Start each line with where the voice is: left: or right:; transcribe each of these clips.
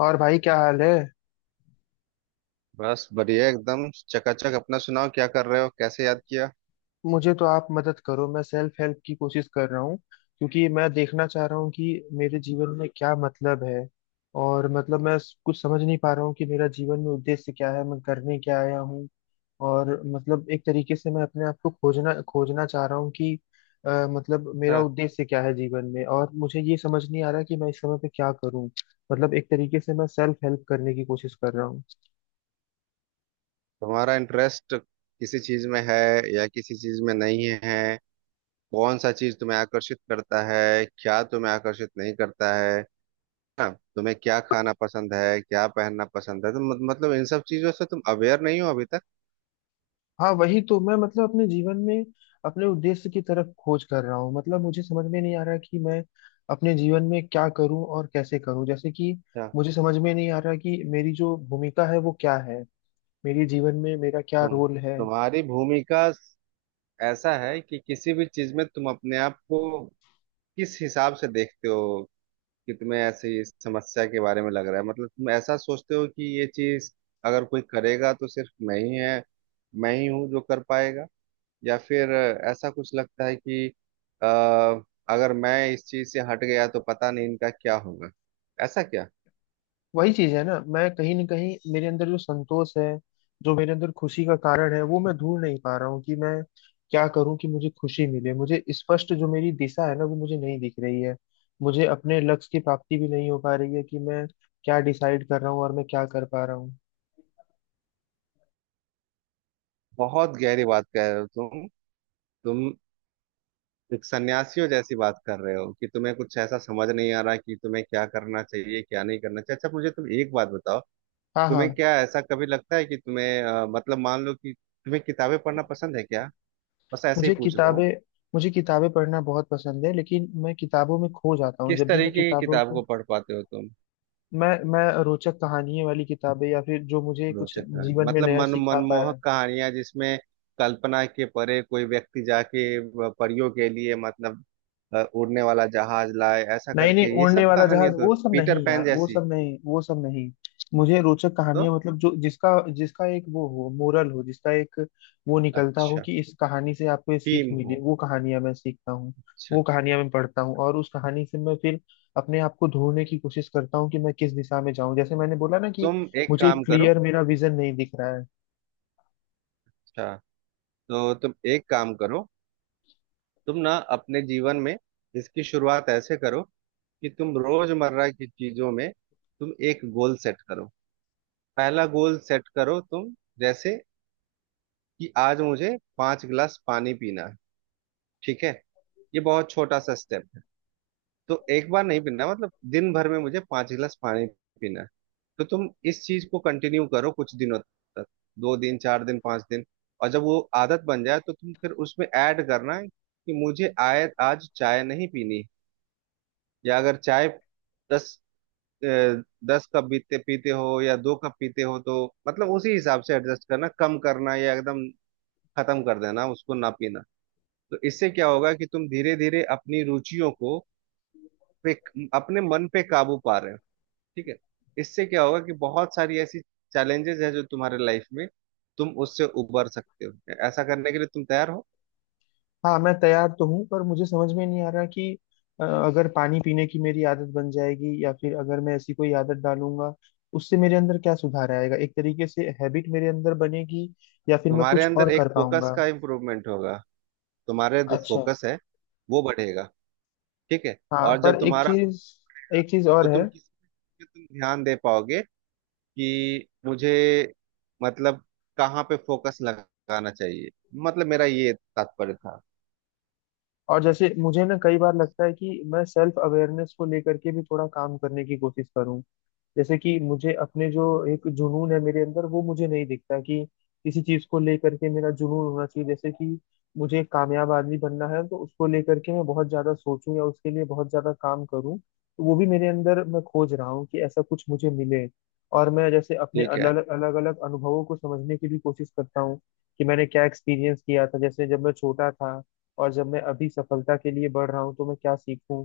left: और भाई क्या हाल है?
right: बस बढ़िया एकदम चकाचक। अपना सुनाओ, क्या कर रहे हो, कैसे याद किया?
left: मुझे तो आप मदद करो। मैं सेल्फ हेल्प की कोशिश कर रहा हूँ क्योंकि मैं देखना चाह रहा हूँ कि मेरे जीवन में क्या मतलब है। और मतलब मैं कुछ समझ नहीं पा रहा हूँ कि मेरा जीवन में उद्देश्य क्या है, मैं करने क्या आया हूँ। और मतलब एक तरीके से मैं अपने आप को खोजना खोजना चाह रहा हूँ कि मतलब मेरा
right: अच्छा,
left: उद्देश्य क्या है जीवन में। और मुझे ये समझ नहीं आ रहा कि मैं इस समय पे क्या करूँ। मतलब एक तरीके से मैं सेल्फ हेल्प करने की कोशिश कर रहा हूँ।
right: तुम्हारा इंटरेस्ट किसी चीज में है या किसी चीज में नहीं है? कौन सा चीज तुम्हें आकर्षित करता है, क्या तुम्हें आकर्षित नहीं करता है? हाँ, तुम्हें क्या खाना पसंद है, क्या पहनना पसंद है? तो मत, मतलब इन सब चीजों से तुम अवेयर नहीं हो अभी तक?
left: हाँ, वही तो मैं मतलब अपने जीवन में अपने उद्देश्य की तरफ खोज कर रहा हूँ। मतलब मुझे समझ में नहीं आ रहा कि मैं अपने जीवन में क्या करूँ और कैसे करूँ। जैसे कि
right: अच्छा।
left: मुझे समझ में नहीं आ रहा कि मेरी जो भूमिका है वो क्या है, मेरे जीवन में मेरा क्या
right: तुम
left: रोल है।
right: तुम्हारी भूमिका, ऐसा है कि किसी भी चीज में तुम अपने आप को किस हिसाब से देखते हो? कि तुम्हें ऐसे ही इस समस्या के बारे में लग रहा है? मतलब तुम ऐसा सोचते हो कि ये चीज अगर कोई करेगा तो सिर्फ मैं ही है, मैं ही हूँ जो कर पाएगा? या फिर ऐसा कुछ लगता है कि अ, अगर मैं इस चीज से हट गया तो पता नहीं इनका क्या होगा, ऐसा क्या?
left: वही चीज है ना, मैं कहीं ना कहीं मेरे अंदर जो संतोष है, जो मेरे अंदर खुशी का कारण है वो मैं ढूंढ नहीं पा रहा हूँ कि मैं क्या करूँ कि मुझे खुशी मिले। मुझे स्पष्ट जो मेरी दिशा है ना वो मुझे नहीं दिख रही है। मुझे अपने लक्ष्य की प्राप्ति भी नहीं हो पा रही है कि मैं क्या डिसाइड कर रहा हूँ और मैं क्या कर पा रहा हूँ।
right: बहुत गहरी बात कह रहे हो तुम। तुम एक सन्यासियों जैसी बात कर रहे हो कि तुम्हें कुछ ऐसा समझ नहीं आ रहा कि तुम्हें क्या करना चाहिए, क्या नहीं करना चाहिए। अच्छा, मुझे तुम एक बात बताओ,
left: हाँ
right: तुम्हें
left: हाँ।
right: क्या ऐसा कभी लगता है कि तुम्हें मतलब मान लो कि तुम्हें किताबें पढ़ना पसंद है क्या? बस ऐसे ही
left: मुझे
right: पूछ रहा हूँ।
left: किताबें मुझे किताबें पढ़ना बहुत पसंद है, लेकिन मैं किताबों में खो जाता हूँ
right: किस
left: जब भी मैं
right: तरीके की
left: किताबों
right: किताब
left: को।
right: को पढ़ पाते हो तुम?
left: मैं रोचक कहानियां वाली किताबें या फिर जो मुझे कुछ
right: रोचक कहानी
left: जीवन में
right: मतलब
left: नया
right: मन
left: सिखा पाया।
right: मनमोहक कहानियां, जिसमें कल्पना के परे कोई व्यक्ति जाके परियों के लिए, मतलब उड़ने वाला जहाज लाए, ऐसा
left: नहीं नहीं,
right: करके ये
left: उड़ने
right: सब
left: वाला जहाज
right: कहानियां, तो
left: वो सब
right: पीटर
left: नहीं
right: पैन
left: यार, वो
right: जैसी?
left: सब नहीं, वो सब नहीं। मुझे रोचक
right: तो
left: कहानियां मतलब जो जिसका जिसका एक वो हो, मोरल हो, जिसका एक वो निकलता हो
right: अच्छा,
left: कि इस कहानी से आपको ये सीख
right: टीम
left: मिली,
right: हो।
left: वो कहानियां मैं सीखता हूँ।
right: अच्छा,
left: वो कहानियां मैं पढ़ता हूँ और उस कहानी से मैं फिर अपने आप को ढूंढने की कोशिश करता हूँ कि मैं किस दिशा में जाऊं। जैसे मैंने बोला ना कि
right: तुम एक
left: मुझे
right: काम करो।
left: क्लियर मेरा विजन नहीं दिख रहा है।
right: अच्छा, तो तुम एक काम करो। तुम ना अपने जीवन में इसकी शुरुआत ऐसे करो कि तुम रोजमर्रा की चीजों में तुम एक गोल सेट करो। पहला गोल सेट करो तुम, जैसे कि आज मुझे 5 गिलास पानी पीना है। ठीक है, ये बहुत छोटा सा स्टेप है। तो एक बार नहीं पीना, मतलब दिन भर में मुझे 5 गिलास पानी पीना है। तो तुम इस चीज को कंटिन्यू करो कुछ दिनों तक, 2 दिन, 4 दिन, 5 दिन। और जब वो आदत बन जाए तो तुम फिर उसमें ऐड करना है कि मुझे आय आज चाय नहीं पीनी। या अगर चाय 10, अ, 10 कप पीते पीते हो या 2 कप पीते हो तो मतलब उसी हिसाब से एडजस्ट करना, कम करना या एकदम खत्म कर देना, उसको ना पीना। तो इससे क्या होगा कि तुम धीरे धीरे अपनी रुचियों को पे, अपने मन पे काबू पा रहे हो। ठीक है? इससे क्या होगा कि बहुत सारी ऐसी चैलेंजेस है जो तुम्हारे लाइफ में, तुम उससे उबर सकते हो। ऐसा करने के लिए तुम तैयार हो?
left: हाँ, मैं तैयार तो हूँ पर मुझे समझ में नहीं आ रहा कि अगर पानी पीने की मेरी आदत बन जाएगी या फिर अगर मैं ऐसी कोई आदत डालूंगा, उससे मेरे अंदर क्या सुधार आएगा? एक तरीके से हैबिट मेरे अंदर बनेगी या फिर मैं
right: तुम्हारे
left: कुछ और
right: अंदर एक
left: कर
right: फोकस
left: पाऊंगा?
right: का इम्प्रूवमेंट होगा। तुम्हारे जो
left: अच्छा।
right: फोकस है वो बढ़ेगा। ठीक है।
left: हाँ,
right: और जब
left: पर एक
right: तुम्हारा,
left: चीज, एक चीज और
right: तो
left: है।
right: तुम किस पे तुम ध्यान दे पाओगे कि मुझे, मतलब कहाँ पे फोकस लगाना चाहिए, मतलब मेरा ये तात्पर्य था।
left: और जैसे मुझे ना कई बार लगता है कि मैं सेल्फ अवेयरनेस को लेकर के भी थोड़ा काम करने की कोशिश करूँ। जैसे कि मुझे अपने जो एक जुनून है मेरे अंदर वो मुझे नहीं दिखता कि किसी चीज को लेकर के मेरा जुनून होना चाहिए। जैसे कि मुझे एक कामयाब आदमी बनना है तो उसको लेकर के मैं बहुत ज्यादा सोचूं या उसके लिए बहुत ज्यादा काम करूं, तो वो भी मेरे अंदर मैं खोज रहा हूँ कि ऐसा कुछ मुझे मिले। और मैं जैसे अपने
right: ठीक है,
left: अलग अलग अलग अनुभवों को समझने की भी कोशिश करता हूँ कि मैंने क्या एक्सपीरियंस किया था जैसे जब मैं छोटा था, और जब मैं अभी सफलता के लिए बढ़ रहा हूँ तो मैं क्या सीखूं।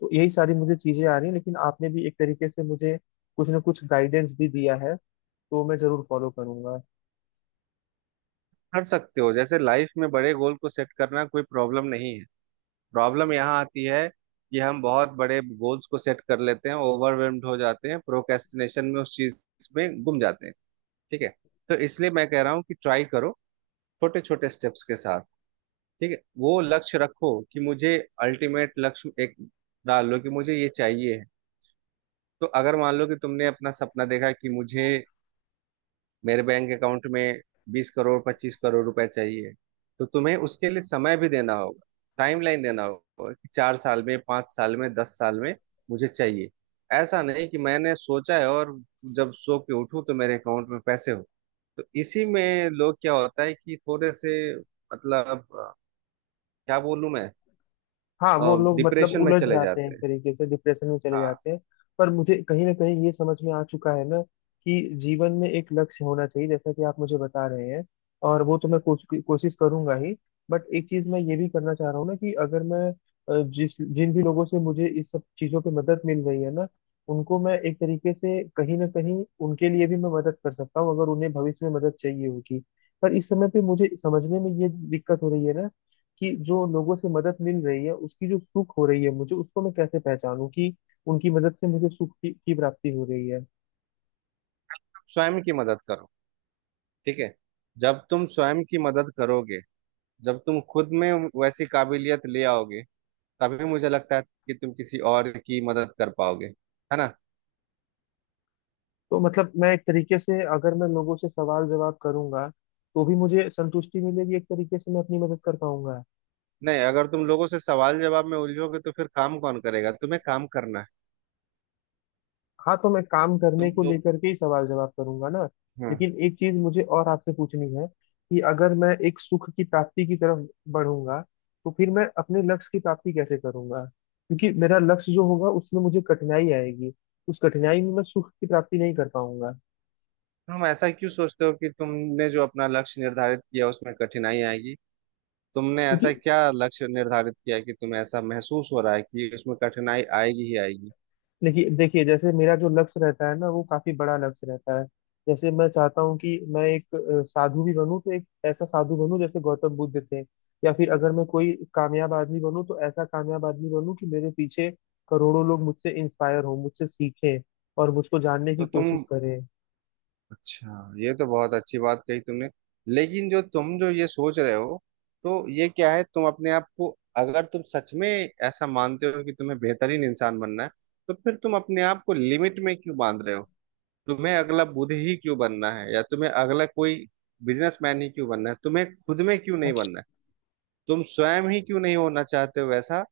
left: तो यही सारी मुझे चीजें आ रही हैं, लेकिन आपने भी एक तरीके से मुझे कुछ ना कुछ गाइडेंस भी दिया है, तो मैं जरूर फॉलो करूंगा।
right: कर सकते हो। जैसे लाइफ में बड़े गोल को सेट करना कोई प्रॉब्लम नहीं है। प्रॉब्लम यहाँ आती है कि हम बहुत बड़े गोल्स को सेट कर लेते हैं, ओवरवेल्म्ड हो जाते हैं, प्रोक्रेस्टिनेशन में उस चीज में गुम जाते हैं। ठीक है? तो इसलिए मैं कह रहा हूँ कि ट्राई करो छोटे छोटे स्टेप्स के साथ। ठीक है, वो लक्ष्य रखो कि मुझे अल्टीमेट लक्ष्य एक डाल लो कि मुझे ये चाहिए है। तो अगर मान लो कि तुमने अपना सपना देखा कि मुझे मेरे बैंक अकाउंट में 20 करोड़, 25 करोड़ रुपए चाहिए, तो तुम्हें उसके लिए समय भी देना होगा, टाइमलाइन देना होगा कि 4 साल में, 5 साल में, 10 साल में मुझे चाहिए। ऐसा नहीं कि मैंने सोचा है और जब सो के उठूं तो मेरे अकाउंट में पैसे हो। तो इसी में लोग क्या होता है कि थोड़े से, मतलब क्या बोलूं मैं?
left: हाँ, वो लोग मतलब
right: डिप्रेशन में
left: उलझ
right: चले
left: जाते हैं,
right: जाते
left: एक
right: हैं,
left: तरीके से डिप्रेशन में चले
right: हाँ।
left: जाते हैं। पर मुझे कहीं ना कहीं ये समझ में आ चुका है ना कि जीवन में एक लक्ष्य होना चाहिए, जैसा कि आप मुझे बता रहे हैं। और वो तो मैं कोशिश करूंगा ही। बट एक चीज मैं ये भी करना चाह रहा हूँ ना कि अगर मैं जिस जिन भी लोगों से मुझे इस सब चीजों पे मदद मिल रही है ना, उनको मैं एक तरीके से कहीं ना कहीं उनके लिए भी मैं मदद कर सकता हूँ अगर उन्हें भविष्य में मदद चाहिए होगी। पर इस समय पे मुझे समझने में ये दिक्कत हो रही है ना कि जो लोगों से मदद मिल रही है उसकी जो सुख हो रही है मुझे, उसको मैं कैसे पहचानूं कि उनकी मदद से मुझे सुख की प्राप्ति हो रही है।
right: स्वयं की मदद करो। ठीक है, जब तुम स्वयं की मदद करोगे, जब तुम खुद में वैसी काबिलियत ले आओगे, तभी मुझे लगता है कि तुम किसी और की मदद कर पाओगे। है ना?
left: तो मतलब मैं एक तरीके से अगर मैं लोगों से सवाल जवाब करूंगा तो भी मुझे संतुष्टि मिलेगी, एक तरीके से मैं अपनी मदद कर पाऊंगा।
right: नहीं, अगर तुम लोगों से सवाल जवाब में उलझोगे तो फिर काम कौन करेगा, तुम्हें काम करना है।
left: हाँ, तो मैं काम करने
right: तुम
left: को
right: लोग,
left: लेकर के ही सवाल जवाब करूंगा ना।
right: हम्म।
left: लेकिन एक चीज मुझे और आपसे पूछनी है कि अगर मैं एक सुख की प्राप्ति की तरफ बढ़ूंगा तो फिर मैं अपने लक्ष्य की प्राप्ति कैसे करूंगा? क्योंकि मेरा लक्ष्य जो होगा उसमें मुझे कठिनाई आएगी, उस कठिनाई में मैं सुख की प्राप्ति नहीं कर पाऊंगा।
right: तुम ऐसा क्यों सोचते हो कि तुमने जो अपना लक्ष्य निर्धारित किया उसमें कठिनाई आएगी? तुमने
left: क्योंकि
right: ऐसा क्या लक्ष्य निर्धारित किया कि तुम्हें ऐसा महसूस हो रहा है कि उसमें कठिनाई आएगी ही आएगी?
left: देखिए देखिए, जैसे मेरा जो लक्ष्य रहता है ना वो काफी बड़ा लक्ष्य रहता है। जैसे मैं चाहता हूँ कि मैं एक साधु भी बनूं तो एक ऐसा साधु बनूं जैसे गौतम बुद्ध थे। या फिर अगर मैं कोई कामयाब आदमी बनूं तो ऐसा कामयाब आदमी बनूं कि मेरे पीछे करोड़ों लोग मुझसे इंस्पायर हों, मुझसे सीखें, और मुझको जानने की
right: तो
left: कोशिश
right: तुम,
left: करें।
right: अच्छा, ये तो बहुत अच्छी बात कही तुमने। लेकिन जो तुम जो ये सोच रहे हो, तो ये क्या है? तुम अपने आप को, अगर तुम सच में ऐसा मानते हो कि तुम्हें बेहतरीन इंसान बनना है, तो फिर तुम अपने आप को लिमिट में क्यों बांध रहे हो? तुम्हें अगला बुद्ध ही क्यों बनना है, या तुम्हें अगला कोई बिजनेसमैन ही क्यों बनना है? तुम्हें खुद में क्यों नहीं बनना है? तुम स्वयं ही क्यों नहीं होना चाहते हो, ऐसा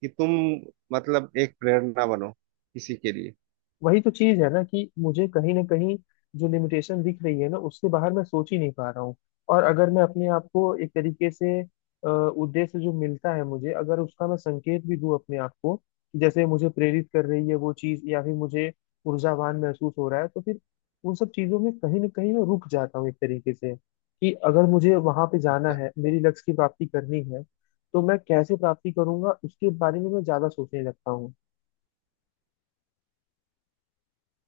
right: कि तुम, मतलब एक प्रेरणा बनो किसी के लिए?
left: वही तो चीज है ना कि मुझे कहीं ना कहीं जो लिमिटेशन दिख रही है ना, उससे बाहर मैं सोच ही नहीं पा रहा हूँ। और अगर मैं अपने आप को एक तरीके से उद्देश्य जो मिलता है मुझे, अगर उसका मैं संकेत भी दूं अपने आप को कि जैसे मुझे प्रेरित कर रही है वो चीज या फिर मुझे ऊर्जावान महसूस हो रहा है, तो फिर उन सब चीजों में कहीं ना कहीं मैं रुक जाता हूँ एक तरीके से कि अगर मुझे वहां पे जाना है, मेरी लक्ष्य की प्राप्ति करनी है, तो मैं कैसे प्राप्ति करूंगा उसके बारे में मैं ज्यादा सोचने लगता हूँ।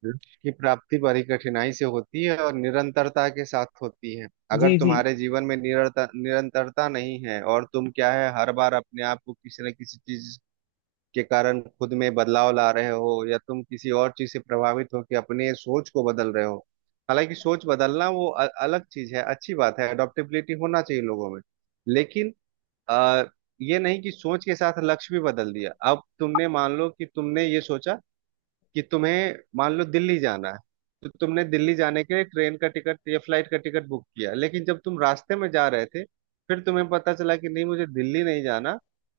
right: लक्ष्य की प्राप्ति बड़ी कठिनाई से होती है और निरंतरता के साथ होती है। अगर
left: जी जी।
right: तुम्हारे जीवन में निरंतरता नहीं है, और तुम क्या है हर बार अपने आप को किसी न किसी चीज के कारण खुद में बदलाव ला रहे हो, या तुम किसी और चीज से प्रभावित हो कि अपने सोच को बदल रहे हो। हालांकि सोच बदलना वो अलग चीज है, अच्छी बात है, अडॉप्टेबिलिटी होना चाहिए लोगों में। लेकिन आ, ये नहीं कि सोच के साथ लक्ष्य भी बदल दिया। अब तुमने मान लो कि तुमने ये सोचा कि तुम्हें, मान लो, दिल्ली जाना है, तो तुमने दिल्ली जाने के लिए ट्रेन का टिकट या फ्लाइट का टिकट बुक किया, लेकिन जब तुम रास्ते में जा रहे थे फिर तुम्हें पता चला कि नहीं, मुझे दिल्ली नहीं जाना,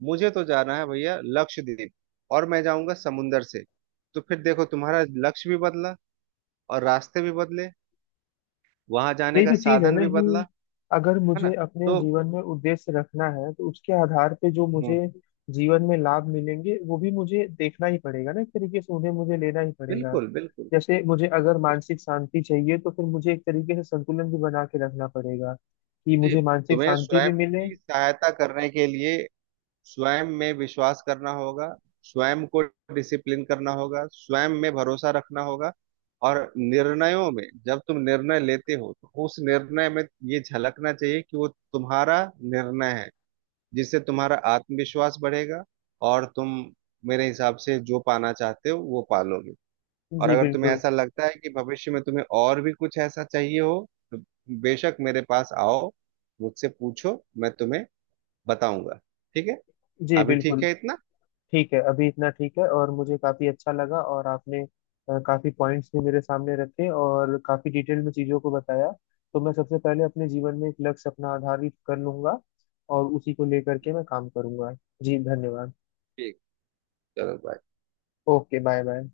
right: मुझे तो जाना है भैया लक्षद्वीप, और मैं जाऊंगा समुंदर से। तो फिर देखो तुम्हारा लक्ष्य भी बदला, और रास्ते भी बदले, वहां जाने
left: यही
right: का
left: तो चीज है
right: साधन
left: ना
right: भी बदला।
left: कि अगर
right: है ना?
left: मुझे अपने
right: तो
left: जीवन में उद्देश्य रखना है तो उसके आधार पे जो मुझे
right: हम्म,
left: जीवन में लाभ मिलेंगे वो भी मुझे देखना ही पड़ेगा ना, एक तरीके से उन्हें मुझे लेना ही पड़ेगा।
right: बिल्कुल बिल्कुल।
left: जैसे मुझे अगर
right: उस-
left: मानसिक शांति चाहिए तो फिर मुझे एक तरीके से संतुलन भी बना के रखना पड़ेगा कि
right: जी,
left: मुझे मानसिक
right: तुम्हें
left: शांति भी
right: स्वयं
left: मिले।
right: की सहायता करने के लिए स्वयं में विश्वास करना होगा, स्वयं को डिसिप्लिन करना होगा, स्वयं में भरोसा रखना होगा। और निर्णयों में जब तुम निर्णय लेते हो तो उस निर्णय में ये झलकना चाहिए कि वो तुम्हारा निर्णय है, जिससे तुम्हारा आत्मविश्वास बढ़ेगा, और तुम मेरे हिसाब से जो पाना चाहते हो वो पालोगे। और
left: जी
right: अगर तुम्हें
left: बिल्कुल।
right: ऐसा लगता है कि भविष्य में तुम्हें और भी कुछ ऐसा चाहिए हो, तो बेशक मेरे पास आओ, मुझसे पूछो, मैं तुम्हें बताऊंगा। ठीक है,
left: जी
right: अभी ठीक
left: बिल्कुल।
right: है इतना।
left: ठीक है, अभी इतना ठीक है। और मुझे काफी अच्छा लगा और आपने काफी पॉइंट्स भी मेरे सामने रखे और काफी डिटेल में चीजों को बताया। तो मैं सबसे पहले अपने जीवन में एक लक्ष्य अपना आधारित कर लूंगा, और उसी को लेकर के मैं काम करूंगा। जी धन्यवाद।
right: ठीक, चलो बाय।
left: Okay, bye bye.